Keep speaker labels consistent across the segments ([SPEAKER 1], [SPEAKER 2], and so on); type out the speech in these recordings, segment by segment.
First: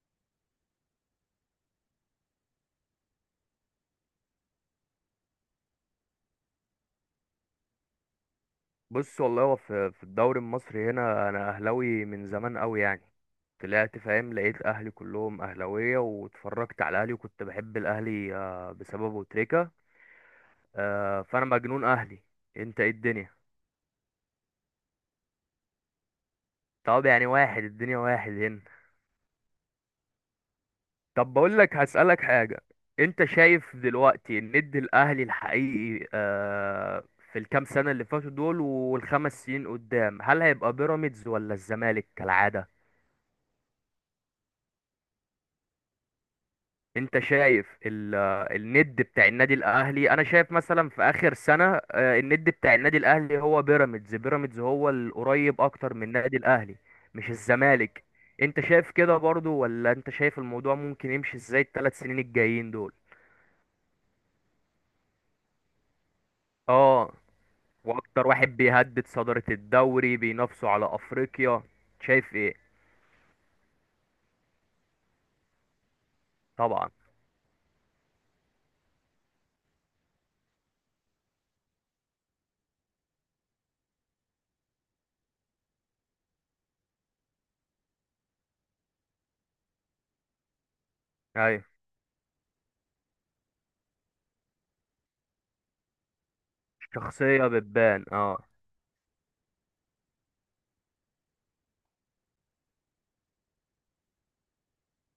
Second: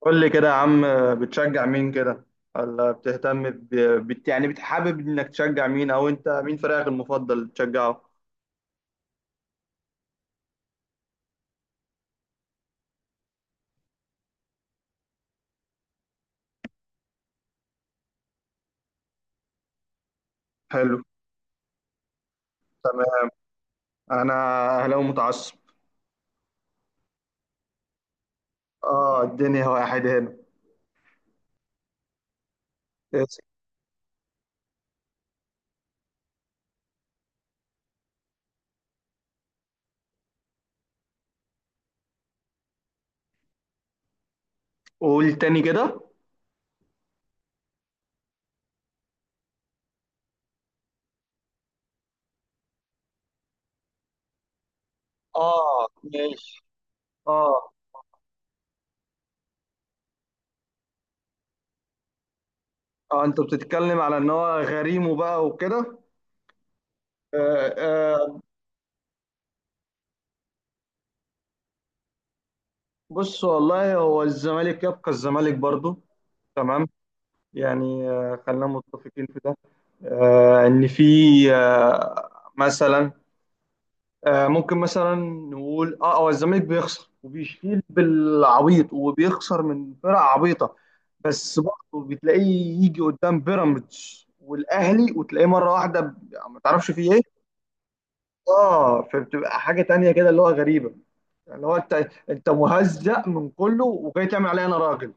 [SPEAKER 1] قول لي كده يا عم، بتشجع مين كده، ولا بتهتم ب... يعني بتحابب انك تشجع مين او انت مين فريقك المفضل تشجعه.
[SPEAKER 2] بص، والله هو في الدوري المصري هنا، انا اهلاوي من زمان قوي يعني. طلعت فاهم لقيت اهلي كلهم اهلاويه، واتفرجت على اهلي، وكنت بحب الاهلي بسببه تريكا.
[SPEAKER 1] حلو.
[SPEAKER 2] فانا مجنون اهلي. انت ايه
[SPEAKER 1] تمام.
[SPEAKER 2] الدنيا؟
[SPEAKER 1] انا اهلاوي متعصب.
[SPEAKER 2] طب يعني واحد، الدنيا واحد هنا.
[SPEAKER 1] اه الدنيا واحد هنا.
[SPEAKER 2] طب بقول لك، هسألك حاجه. انت
[SPEAKER 1] اسف.
[SPEAKER 2] شايف دلوقتي الند الاهلي الحقيقي في الكام سنه اللي فاتوا دول، والخمس سنين قدام، هل هيبقى بيراميدز ولا الزمالك كالعاده؟
[SPEAKER 1] قول تاني كده.
[SPEAKER 2] انت شايف الند بتاع النادي الاهلي، انا شايف مثلا في اخر سنة، الند بتاع النادي الاهلي هو بيراميدز. بيراميدز هو القريب
[SPEAKER 1] اه
[SPEAKER 2] اكتر من النادي
[SPEAKER 1] ماشي.
[SPEAKER 2] الاهلي، مش
[SPEAKER 1] اه
[SPEAKER 2] الزمالك. انت شايف كده برضو؟ ولا انت شايف الموضوع ممكن يمشي ازاي الثلاث سنين الجايين دول؟
[SPEAKER 1] اه انت بتتكلم على ان هو غريم وبقى وكده.
[SPEAKER 2] اه.
[SPEAKER 1] آه.
[SPEAKER 2] واكتر
[SPEAKER 1] آه،
[SPEAKER 2] واحد بيهدد صدارة الدوري بينافسوا على افريقيا. شايف ايه؟
[SPEAKER 1] بص والله هو الزمالك يبقى الزمالك برضو. تمام.
[SPEAKER 2] طبعا.
[SPEAKER 1] يعني آه خلينا متفقين في ده. آه، ان في آه، مثلا آه، ممكن مثلا نقول اه هو الزمالك بيخسر وبيشيل بالعبيط وبيخسر من فرق عبيطه. بس
[SPEAKER 2] ايوه،
[SPEAKER 1] برضه بتلاقيه يجي قدام بيراميدز والاهلي وتلاقيه مره واحده يعني ما تعرفش فيه ايه.
[SPEAKER 2] شخصية بتبان اه.
[SPEAKER 1] اه فبتبقى حاجه تانية كده اللي هو غريبه، اللي هو انت مهزأ من كله وجاي تعمل عليا انا راجل.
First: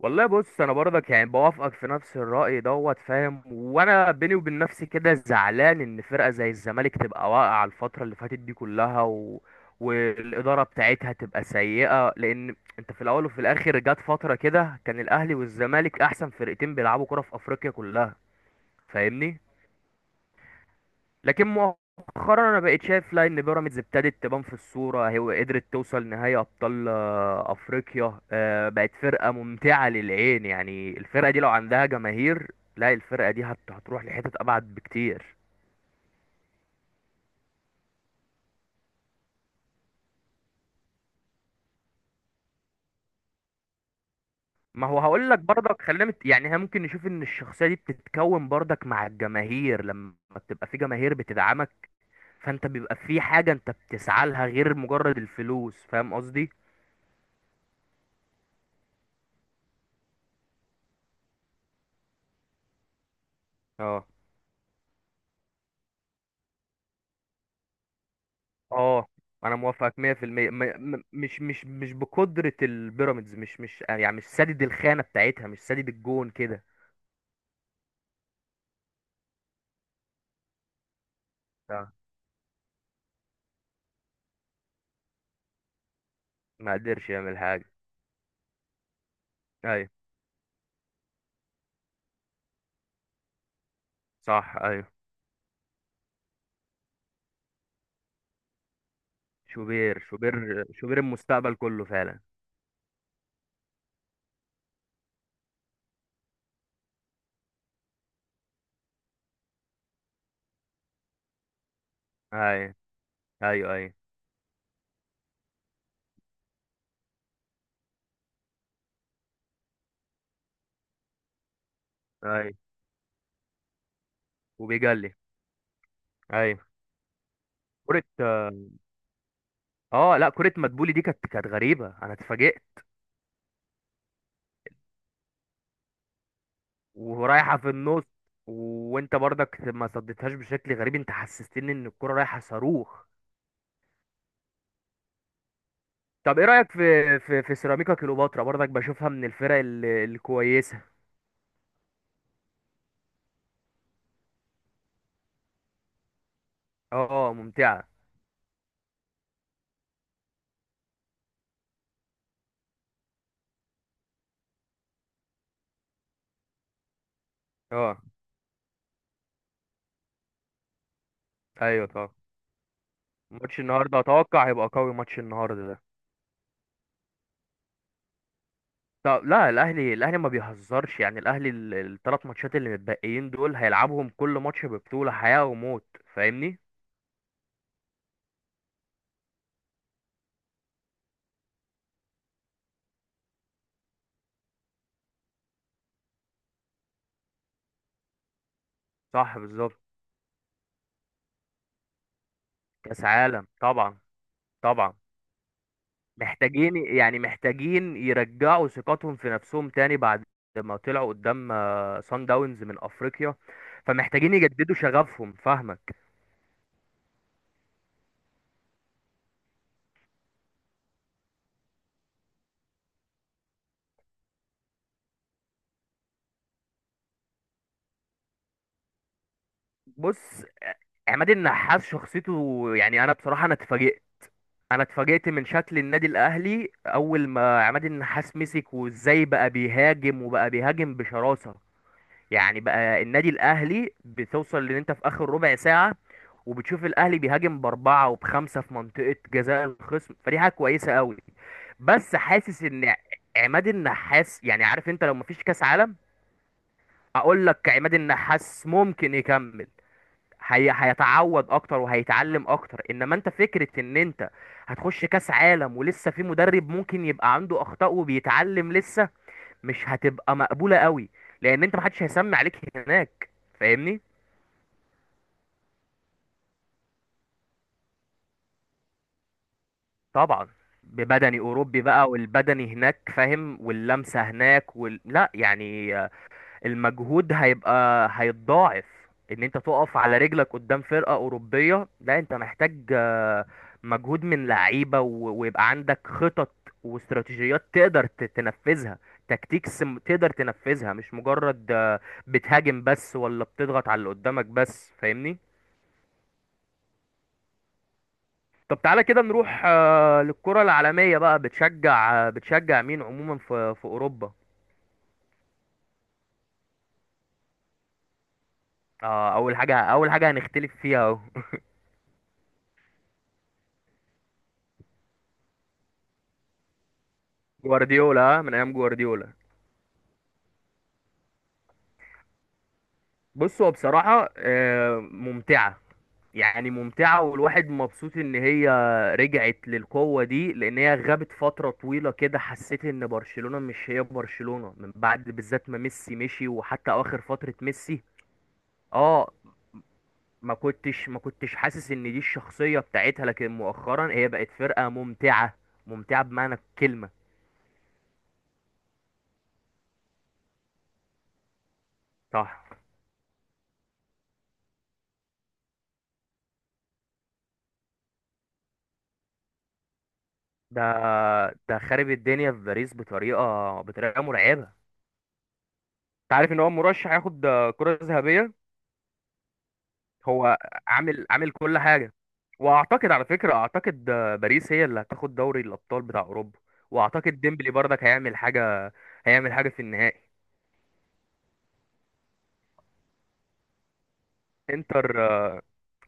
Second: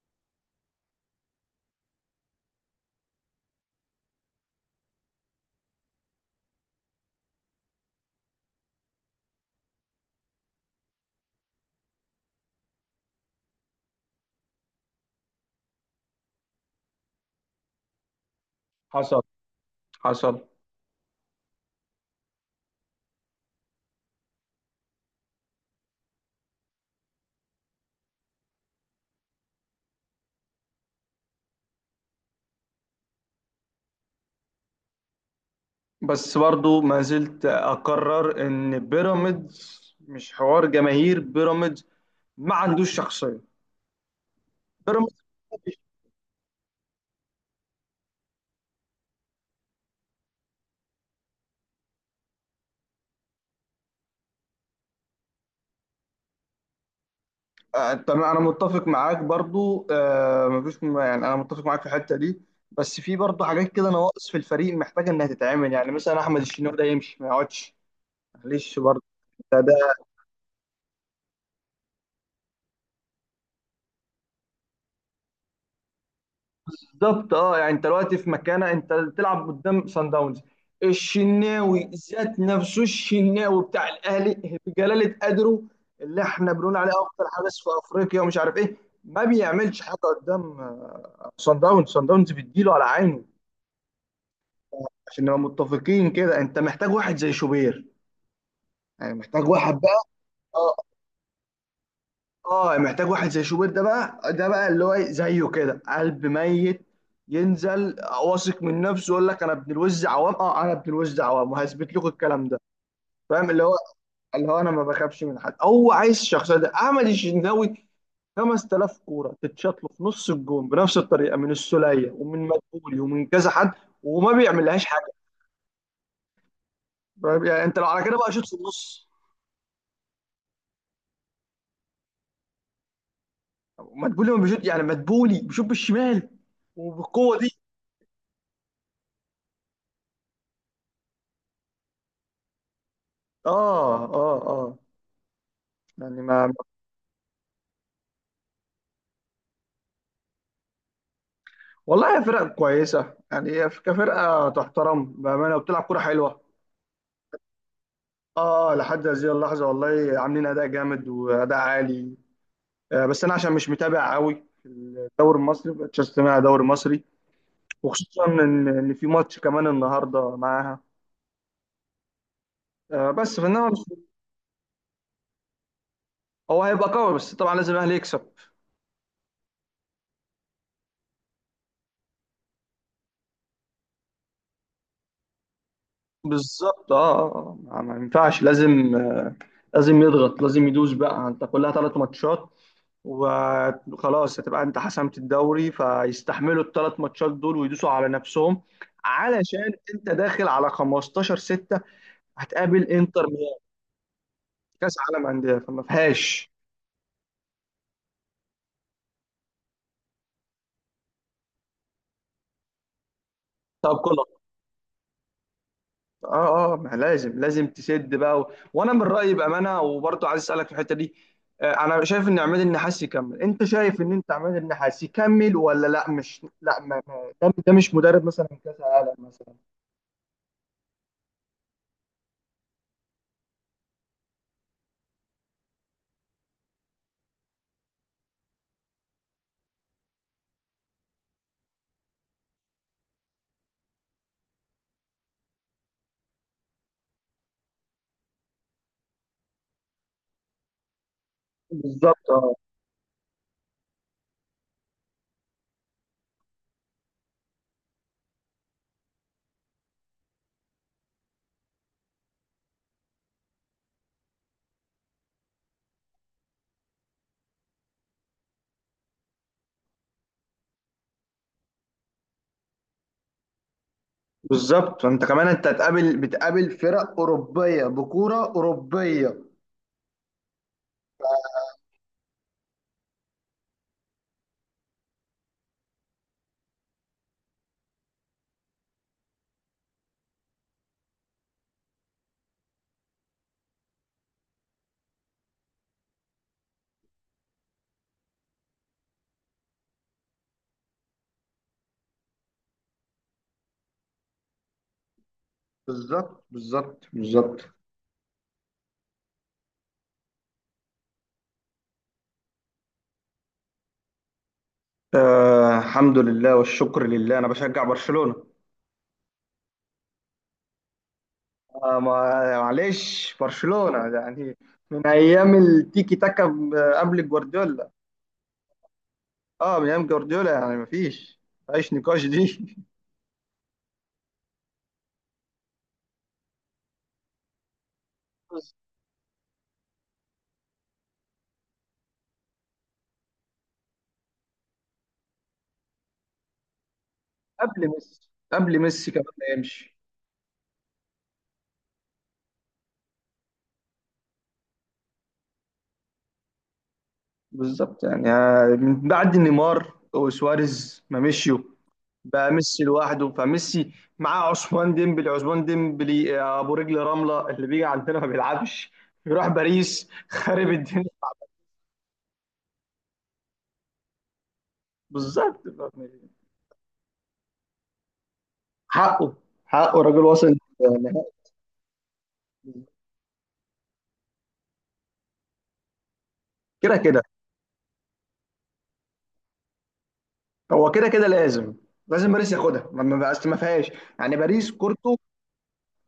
[SPEAKER 2] والله بص، انا برضك يعني بوافقك في نفس الرأي دوت فاهم، وانا بيني وبين نفسي كده زعلان ان فرقة زي الزمالك تبقى واقعة الفترة اللي فاتت دي كلها والإدارة بتاعتها تبقى سيئة، لان انت في الاول وفي الاخر جت فترة كده كان الاهلي والزمالك احسن فرقتين بيلعبوا كرة في افريقيا كلها.
[SPEAKER 1] حصل.
[SPEAKER 2] فاهمني؟
[SPEAKER 1] حصل.
[SPEAKER 2] لكن مؤخرا انا بقيت شايف، لا، ان بيراميدز ابتدت تبان في الصوره. هي قدرت توصل نهائي ابطال افريقيا. بقت فرقه ممتعه للعين، يعني الفرقه دي لو عندها جماهير، لا الفرقه دي هتروح لحتت ابعد بكتير.
[SPEAKER 1] بس برضو ما زلت اقرر ان بيراميدز مش حوار جماهير. بيراميدز ما عندوش شخصيه.
[SPEAKER 2] ما هو
[SPEAKER 1] بيراميدز
[SPEAKER 2] هقول لك برضك، خلينا يعني احنا ممكن نشوف ان الشخصيه دي بتتكون برضك مع الجماهير، لما بتبقى في جماهير بتدعمك. فانت بيبقى في حاجه انت بتسعى لها غير مجرد الفلوس، فاهم قصدي؟
[SPEAKER 1] آه، تمام انا متفق معاك برضو. آه مفيش يعني انا متفق معاك في الحته دي. بس في برضو حاجات كده
[SPEAKER 2] اه،
[SPEAKER 1] نواقص في الفريق محتاجه انها تتعمل، يعني مثلا احمد الشناوي ده يمشي ما يقعدش. معلش برضو.
[SPEAKER 2] اه، انا
[SPEAKER 1] ده.
[SPEAKER 2] موافقك 100%. مش بقدرة البيراميدز، مش يعني مش سادد الخانة بتاعتها، مش سادد الجون كده.
[SPEAKER 1] بالظبط اه، يعني انت دلوقتي في مكانه انت تلعب قدام سان داونز. الشناوي
[SPEAKER 2] آه.
[SPEAKER 1] ذات نفسه، الشناوي بتاع الاهلي بجلاله قدره، اللي احنا
[SPEAKER 2] ما
[SPEAKER 1] بنقول عليه
[SPEAKER 2] قدرش
[SPEAKER 1] افضل
[SPEAKER 2] يعمل
[SPEAKER 1] حارس
[SPEAKER 2] حاجة.
[SPEAKER 1] في افريقيا ومش عارف ايه، ما بيعملش
[SPEAKER 2] ايوه،
[SPEAKER 1] حاجه قدام آه، سان داونز. سان داونز بيديله على عينه.
[SPEAKER 2] صح، ايوه.
[SPEAKER 1] عشان نبقى متفقين كده، انت محتاج واحد زي شوبير. يعني محتاج واحد
[SPEAKER 2] شوبير،
[SPEAKER 1] بقى
[SPEAKER 2] شوبير،
[SPEAKER 1] آه،
[SPEAKER 2] شوبير المستقبل كله فعلا.
[SPEAKER 1] اه محتاج واحد زي شوبير ده بقى، ده بقى اللي هو إيه، زيه كده قلب ميت. ينزل واثق من نفسه، يقول لك انا ابن الوز عوام، اه انا ابن الوز عوام وهثبت لكم الكلام ده.
[SPEAKER 2] ايوه،
[SPEAKER 1] فاهم اللي
[SPEAKER 2] ايوه،
[SPEAKER 1] هو
[SPEAKER 2] ايوه،
[SPEAKER 1] اللي هو انا ما بخافش من حد. هو عايز الشخصيه ده. احمد الشناوي 5000 كوره تتشاط له في نص الجون بنفس الطريقه، من السوليه ومن
[SPEAKER 2] ايوه.
[SPEAKER 1] مدبولي ومن كذا حد، وما بيعملهاش حاجه.
[SPEAKER 2] وبيجلي. ايوه.
[SPEAKER 1] فاهم؟ يعني انت لو
[SPEAKER 2] كرة.
[SPEAKER 1] على كده بقى شوط في النص.
[SPEAKER 2] اه، لا، كرة مدبولي دي كانت غريبة، انا اتفاجئت.
[SPEAKER 1] مدبولي ما بيشوط، يعني مدبولي بيشوط بالشمال وبالقوه دي.
[SPEAKER 2] ورايحة في النص. وانت برضك ما صدتهاش بشكل غريب، انت حسستني ان الكرة رايحة صاروخ.
[SPEAKER 1] اه اه اه يعني
[SPEAKER 2] طب ايه
[SPEAKER 1] ما
[SPEAKER 2] رأيك في سيراميكا كليوباترا؟ برضك بشوفها من الفرق الكويسة.
[SPEAKER 1] والله هي فرق كويسه. يعني هي كفرقه تحترم بامانه وبتلعب كوره حلوه.
[SPEAKER 2] اه، ممتعة.
[SPEAKER 1] اه لحد هذه اللحظه والله عاملين اداء جامد واداء عالي. آه بس انا عشان مش متابع قوي في الدوري المصري، مبقتش استمع دوري مصري.
[SPEAKER 2] اه،
[SPEAKER 1] وخصوصا ان في ماتش كمان النهارده معاها.
[SPEAKER 2] ايوه، طبعا.
[SPEAKER 1] آه بس
[SPEAKER 2] ماتش
[SPEAKER 1] فانما
[SPEAKER 2] النهارده
[SPEAKER 1] مش-
[SPEAKER 2] اتوقع هيبقى قوي، ماتش النهارده ده.
[SPEAKER 1] هو هيبقى قوي، بس طبعا لازم الاهلي يكسب.
[SPEAKER 2] طب لا، الاهلي ما بيهزرش يعني، الاهلي الثلاث ماتشات اللي متبقيين دول هيلعبهم كل ماتش ببطولة حياة وموت. فاهمني؟
[SPEAKER 1] بالظبط اه، ما ما ينفعش، لازم آه لازم يضغط، لازم يدوس بقى. انت كلها ثلاث ماتشات وخلاص، هتبقى انت حسمت الدوري، فيستحملوا الثلاث ماتشات دول ويدوسوا على نفسهم.
[SPEAKER 2] صح،
[SPEAKER 1] علشان
[SPEAKER 2] بالظبط.
[SPEAKER 1] انت داخل على 15/6 هتقابل
[SPEAKER 2] كاس
[SPEAKER 1] انتر
[SPEAKER 2] عالم
[SPEAKER 1] ميامي
[SPEAKER 2] طبعا.
[SPEAKER 1] كاس
[SPEAKER 2] طبعا.
[SPEAKER 1] عالم انديه، فما فيهاش.
[SPEAKER 2] محتاجين، يعني، محتاجين يرجعوا ثقتهم في نفسهم تاني بعد ما طلعوا قدام سان داونز من افريقيا.
[SPEAKER 1] طب
[SPEAKER 2] فمحتاجين
[SPEAKER 1] كله
[SPEAKER 2] يجددوا شغفهم، فاهمك؟
[SPEAKER 1] اه اه ما لازم، لازم تسد بقى و... وانا من رايي بامانه، وبرضه عايز اسالك في الحته دي آه، انا شايف ان عماد النحاس يكمل. انت شايف ان انت عماد النحاس يكمل ولا لا؟ مش لا، ده ده مش مدرب مثلا كاس عالم مثلا.
[SPEAKER 2] بص، عماد النحاس شخصيته يعني، انا بصراحة انا اتفاجئت. انا اتفاجئت من شكل النادي الاهلي اول ما عماد النحاس مسك، وازاي بقى بيهاجم، وبقى بيهاجم بشراسة. يعني بقى النادي الاهلي بتوصل ان انت في اخر ربع ساعه، وبتشوف الاهلي بيهاجم باربعه وبخمسه في منطقه جزاء الخصم، فدي حاجه كويسه قوي. بس
[SPEAKER 1] بالظبط
[SPEAKER 2] حاسس ان عماد النحاس، يعني، عارف انت لو مفيش كاس عالم، اقول لك عماد النحاس ممكن يكمل. هي هيتعود اكتر وهيتعلم اكتر، انما انت فكره ان انت هتخش كاس عالم ولسه في مدرب ممكن يبقى عنده اخطاء وبيتعلم لسه، مش هتبقى مقبولة قوي، لان انت محدش هيسمي عليك هناك. فاهمني؟
[SPEAKER 1] بالظبط. انت كمان انت هتقابل، بتقابل فرق اوروبيه بكوره اوروبيه.
[SPEAKER 2] طبعا. ببدني اوروبي بقى، والبدني هناك فاهم، واللمسة هناك لا يعني، المجهود هيتضاعف. ان انت تقف على رجلك قدام فرقة اوروبية، لا انت محتاج مجهود من لعيبة ويبقى عندك خطط واستراتيجيات تقدر تنفذها، تكتيكس تقدر تنفذها، مش مجرد بتهاجم بس، ولا بتضغط على اللي قدامك بس. فاهمني؟
[SPEAKER 1] بالظبط.
[SPEAKER 2] طب تعالى كده نروح للكرة العالمية بقى، بتشجع مين عموما في أوروبا؟
[SPEAKER 1] آه الحمد لله والشكر لله، انا بشجع برشلونه.
[SPEAKER 2] أول حاجة، أول حاجة هنختلف فيها أهو.
[SPEAKER 1] آه معلش برشلونه يعني، من ايام التيكي تاكا قبل جوارديولا.
[SPEAKER 2] جوارديولا. من أيام جوارديولا.
[SPEAKER 1] اه من ايام جوارديولا، يعني مفيش نقاش دي.
[SPEAKER 2] بص، هو بصراحة ممتعة. يعني ممتعة، والواحد مبسوط إن هي
[SPEAKER 1] بس.
[SPEAKER 2] رجعت للقوة دي، لأن هي غابت فترة طويلة كده، حسيت إن برشلونة مش هي برشلونة، من بعد بالذات ما ميسي مشي، وحتى أواخر فترة
[SPEAKER 1] قبل
[SPEAKER 2] ميسي.
[SPEAKER 1] ميسي قبل ميسي كمان
[SPEAKER 2] اه.
[SPEAKER 1] ما يمشي.
[SPEAKER 2] ما كنتش حاسس ان دي الشخصية بتاعتها، لكن مؤخرا هي بقت فرقة ممتعة، ممتعة بمعنى الكلمة.
[SPEAKER 1] بالظبط، يعني آه، من بعد نيمار وسواريز ما مشيوا، بقى
[SPEAKER 2] صح.
[SPEAKER 1] ميسي لوحده. فميسي معاه عثمان ديمبلي آه، ابو رجل رمله اللي بيجي عندنا ما بيلعبش. بيروح باريس خارب
[SPEAKER 2] ده
[SPEAKER 1] الدنيا.
[SPEAKER 2] ده خارب الدنيا في باريس بطريقة مرعبة.
[SPEAKER 1] بالظبط.
[SPEAKER 2] انت عارف ان هو مرشح ياخد كرة ذهبية؟
[SPEAKER 1] حقه. حقه الراجل، وصل
[SPEAKER 2] هو عامل
[SPEAKER 1] نهائي.
[SPEAKER 2] عامل كل حاجة. واعتقد، على فكرة، اعتقد باريس هي اللي هتاخد دوري الابطال بتاع اوروبا.
[SPEAKER 1] كده كده.
[SPEAKER 2] واعتقد ديمبلي برضك هيعمل حاجة، هيعمل حاجة في النهائي.
[SPEAKER 1] هو كده كده لازم. لازم باريس ياخدها، ما ما بقاش، ما فيهاش. يعني باريس كورته
[SPEAKER 2] انتر.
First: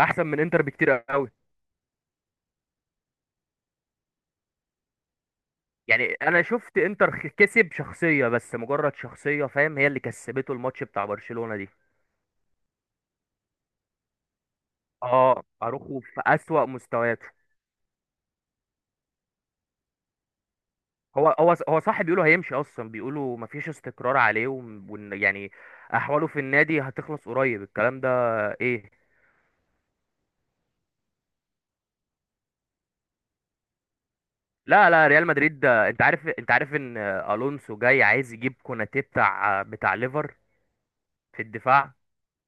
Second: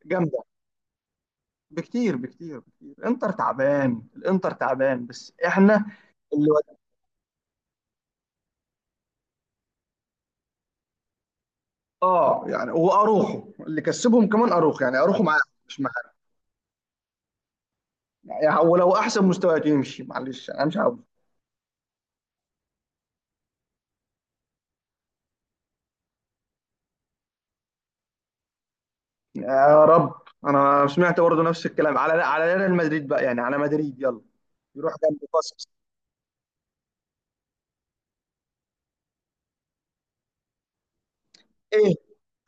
[SPEAKER 2] احسن من
[SPEAKER 1] جامده
[SPEAKER 2] انتر بكتير قوي.
[SPEAKER 1] بكتير بكتير بكتير. انتر تعبان، الانتر تعبان بس احنا
[SPEAKER 2] يعني انا
[SPEAKER 1] اللي
[SPEAKER 2] شفت انتر كسب شخصية، بس مجرد شخصية، فاهم؟ هي اللي كسبته الماتش بتاع برشلونة دي.
[SPEAKER 1] اه يعني هو اروخو اللي كسبهم. كمان اروخو، يعني اروخو معاه.
[SPEAKER 2] اه،
[SPEAKER 1] مش معاه
[SPEAKER 2] اروخو في اسوأ مستوياته.
[SPEAKER 1] يعني، ولو احسن مستويات يمشي معلش انا مش عاوز.
[SPEAKER 2] هو صح، بيقولوا هيمشي اصلا، بيقولوا مفيش استقرار عليه، وان يعني احواله في النادي هتخلص قريب، الكلام ده. ايه؟
[SPEAKER 1] يا رب. انا سمعت برضه نفس الكلام على ريال مدريد بقى، يعني على مدريد يلا
[SPEAKER 2] لا،
[SPEAKER 1] يروح
[SPEAKER 2] لا،
[SPEAKER 1] جنب
[SPEAKER 2] ريال مدريد
[SPEAKER 1] قصص.
[SPEAKER 2] ده انت عارف ان الونسو جاي عايز يجيب كوناتي بتاع ليفر في الدفاع.
[SPEAKER 1] ايه؟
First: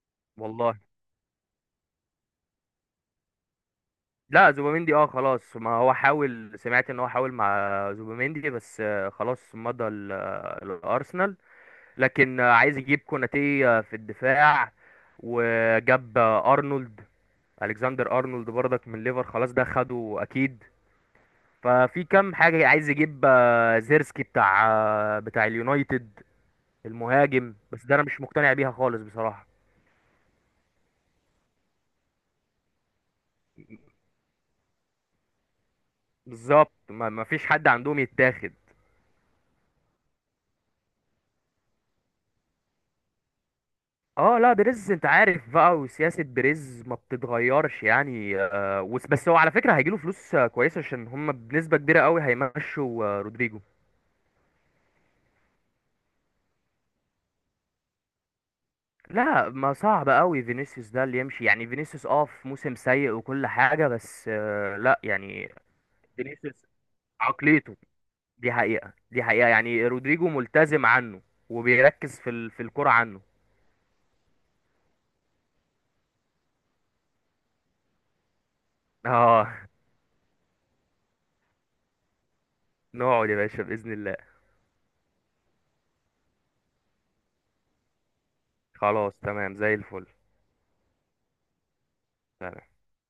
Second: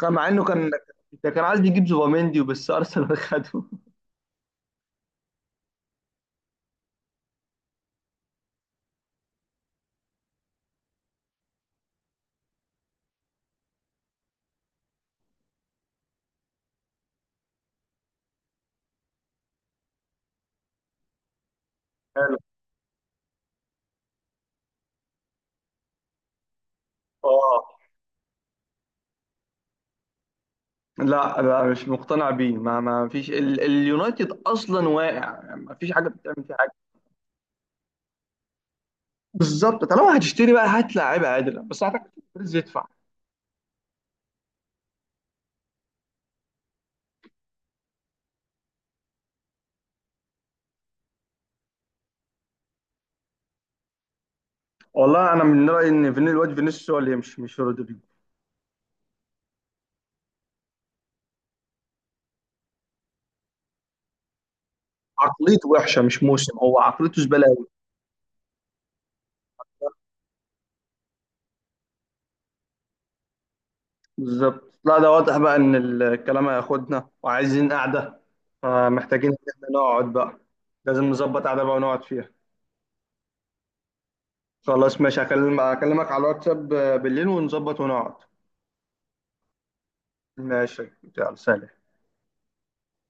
[SPEAKER 1] كان مع انه كان.
[SPEAKER 2] والله.
[SPEAKER 1] ده كان عايز يجيب زوباميندي وبس، ارسنال خده.
[SPEAKER 2] لا، زوبيميندي خلاص، ما هو حاول، سمعت ان هو حاول مع زوبيميندي، بس خلاص مضى الارسنال. لكن عايز يجيب كوناتي في الدفاع. وجاب ارنولد، الكسندر ارنولد برضك من ليفر، خلاص، ده خده اكيد. ففي كام
[SPEAKER 1] حلو.
[SPEAKER 2] حاجه، عايز يجيب زيرسكي بتاع اليونايتد، المهاجم،
[SPEAKER 1] اه
[SPEAKER 2] بس ده انا مش مقتنع بيها خالص بصراحه.
[SPEAKER 1] لا لا، مش مقتنع بيه. ما ما فيش اليونايتد اصلا واقع، يعني ما فيش حاجه بتعمل فيها حاجه.
[SPEAKER 2] بالظبط، ما فيش حد عندهم يتاخد.
[SPEAKER 1] بالظبط. طالما هتشتري بقى، هات لعيبه عادله، بس هتحتاج يدفع.
[SPEAKER 2] اه، لا، بريز انت عارف بقى، وسياسة بريز ما بتتغيرش يعني بس هو على فكرة هيجيله فلوس كويسة، عشان هم بنسبة كبيرة قوي هيمشوا رودريجو.
[SPEAKER 1] والله انا من رايي ان فيني، الواد فينيسيوس هو اللي يمشي مش رودريجو.
[SPEAKER 2] لا، ما صعب قوي فينيسيوس ده اللي يمشي، يعني فينيسيوس في موسم سيء وكل حاجة، بس لا يعني.
[SPEAKER 1] عقليته وحشه، مش موسم،
[SPEAKER 2] فينيسيوس.
[SPEAKER 1] هو عقليته زباله قوي.
[SPEAKER 2] عقليته. دي حقيقة، دي حقيقة، يعني رودريجو ملتزم عنه، وبيركز في الكرة عنه.
[SPEAKER 1] بالظبط. لا ده واضح بقى ان الكلام هياخدنا، وعايزين قعده. فمحتاجين ان
[SPEAKER 2] اه.
[SPEAKER 1] احنا نقعد بقى، لازم نظبط قعده بقى ونقعد فيها.
[SPEAKER 2] نقعد يا باشا، بإذن الله.
[SPEAKER 1] خلاص ماشي، هكلمك على الواتساب بالليل ونظبط ونقعد.
[SPEAKER 2] خلاص، تمام، زي الفل.
[SPEAKER 1] ماشي. يلا سلام.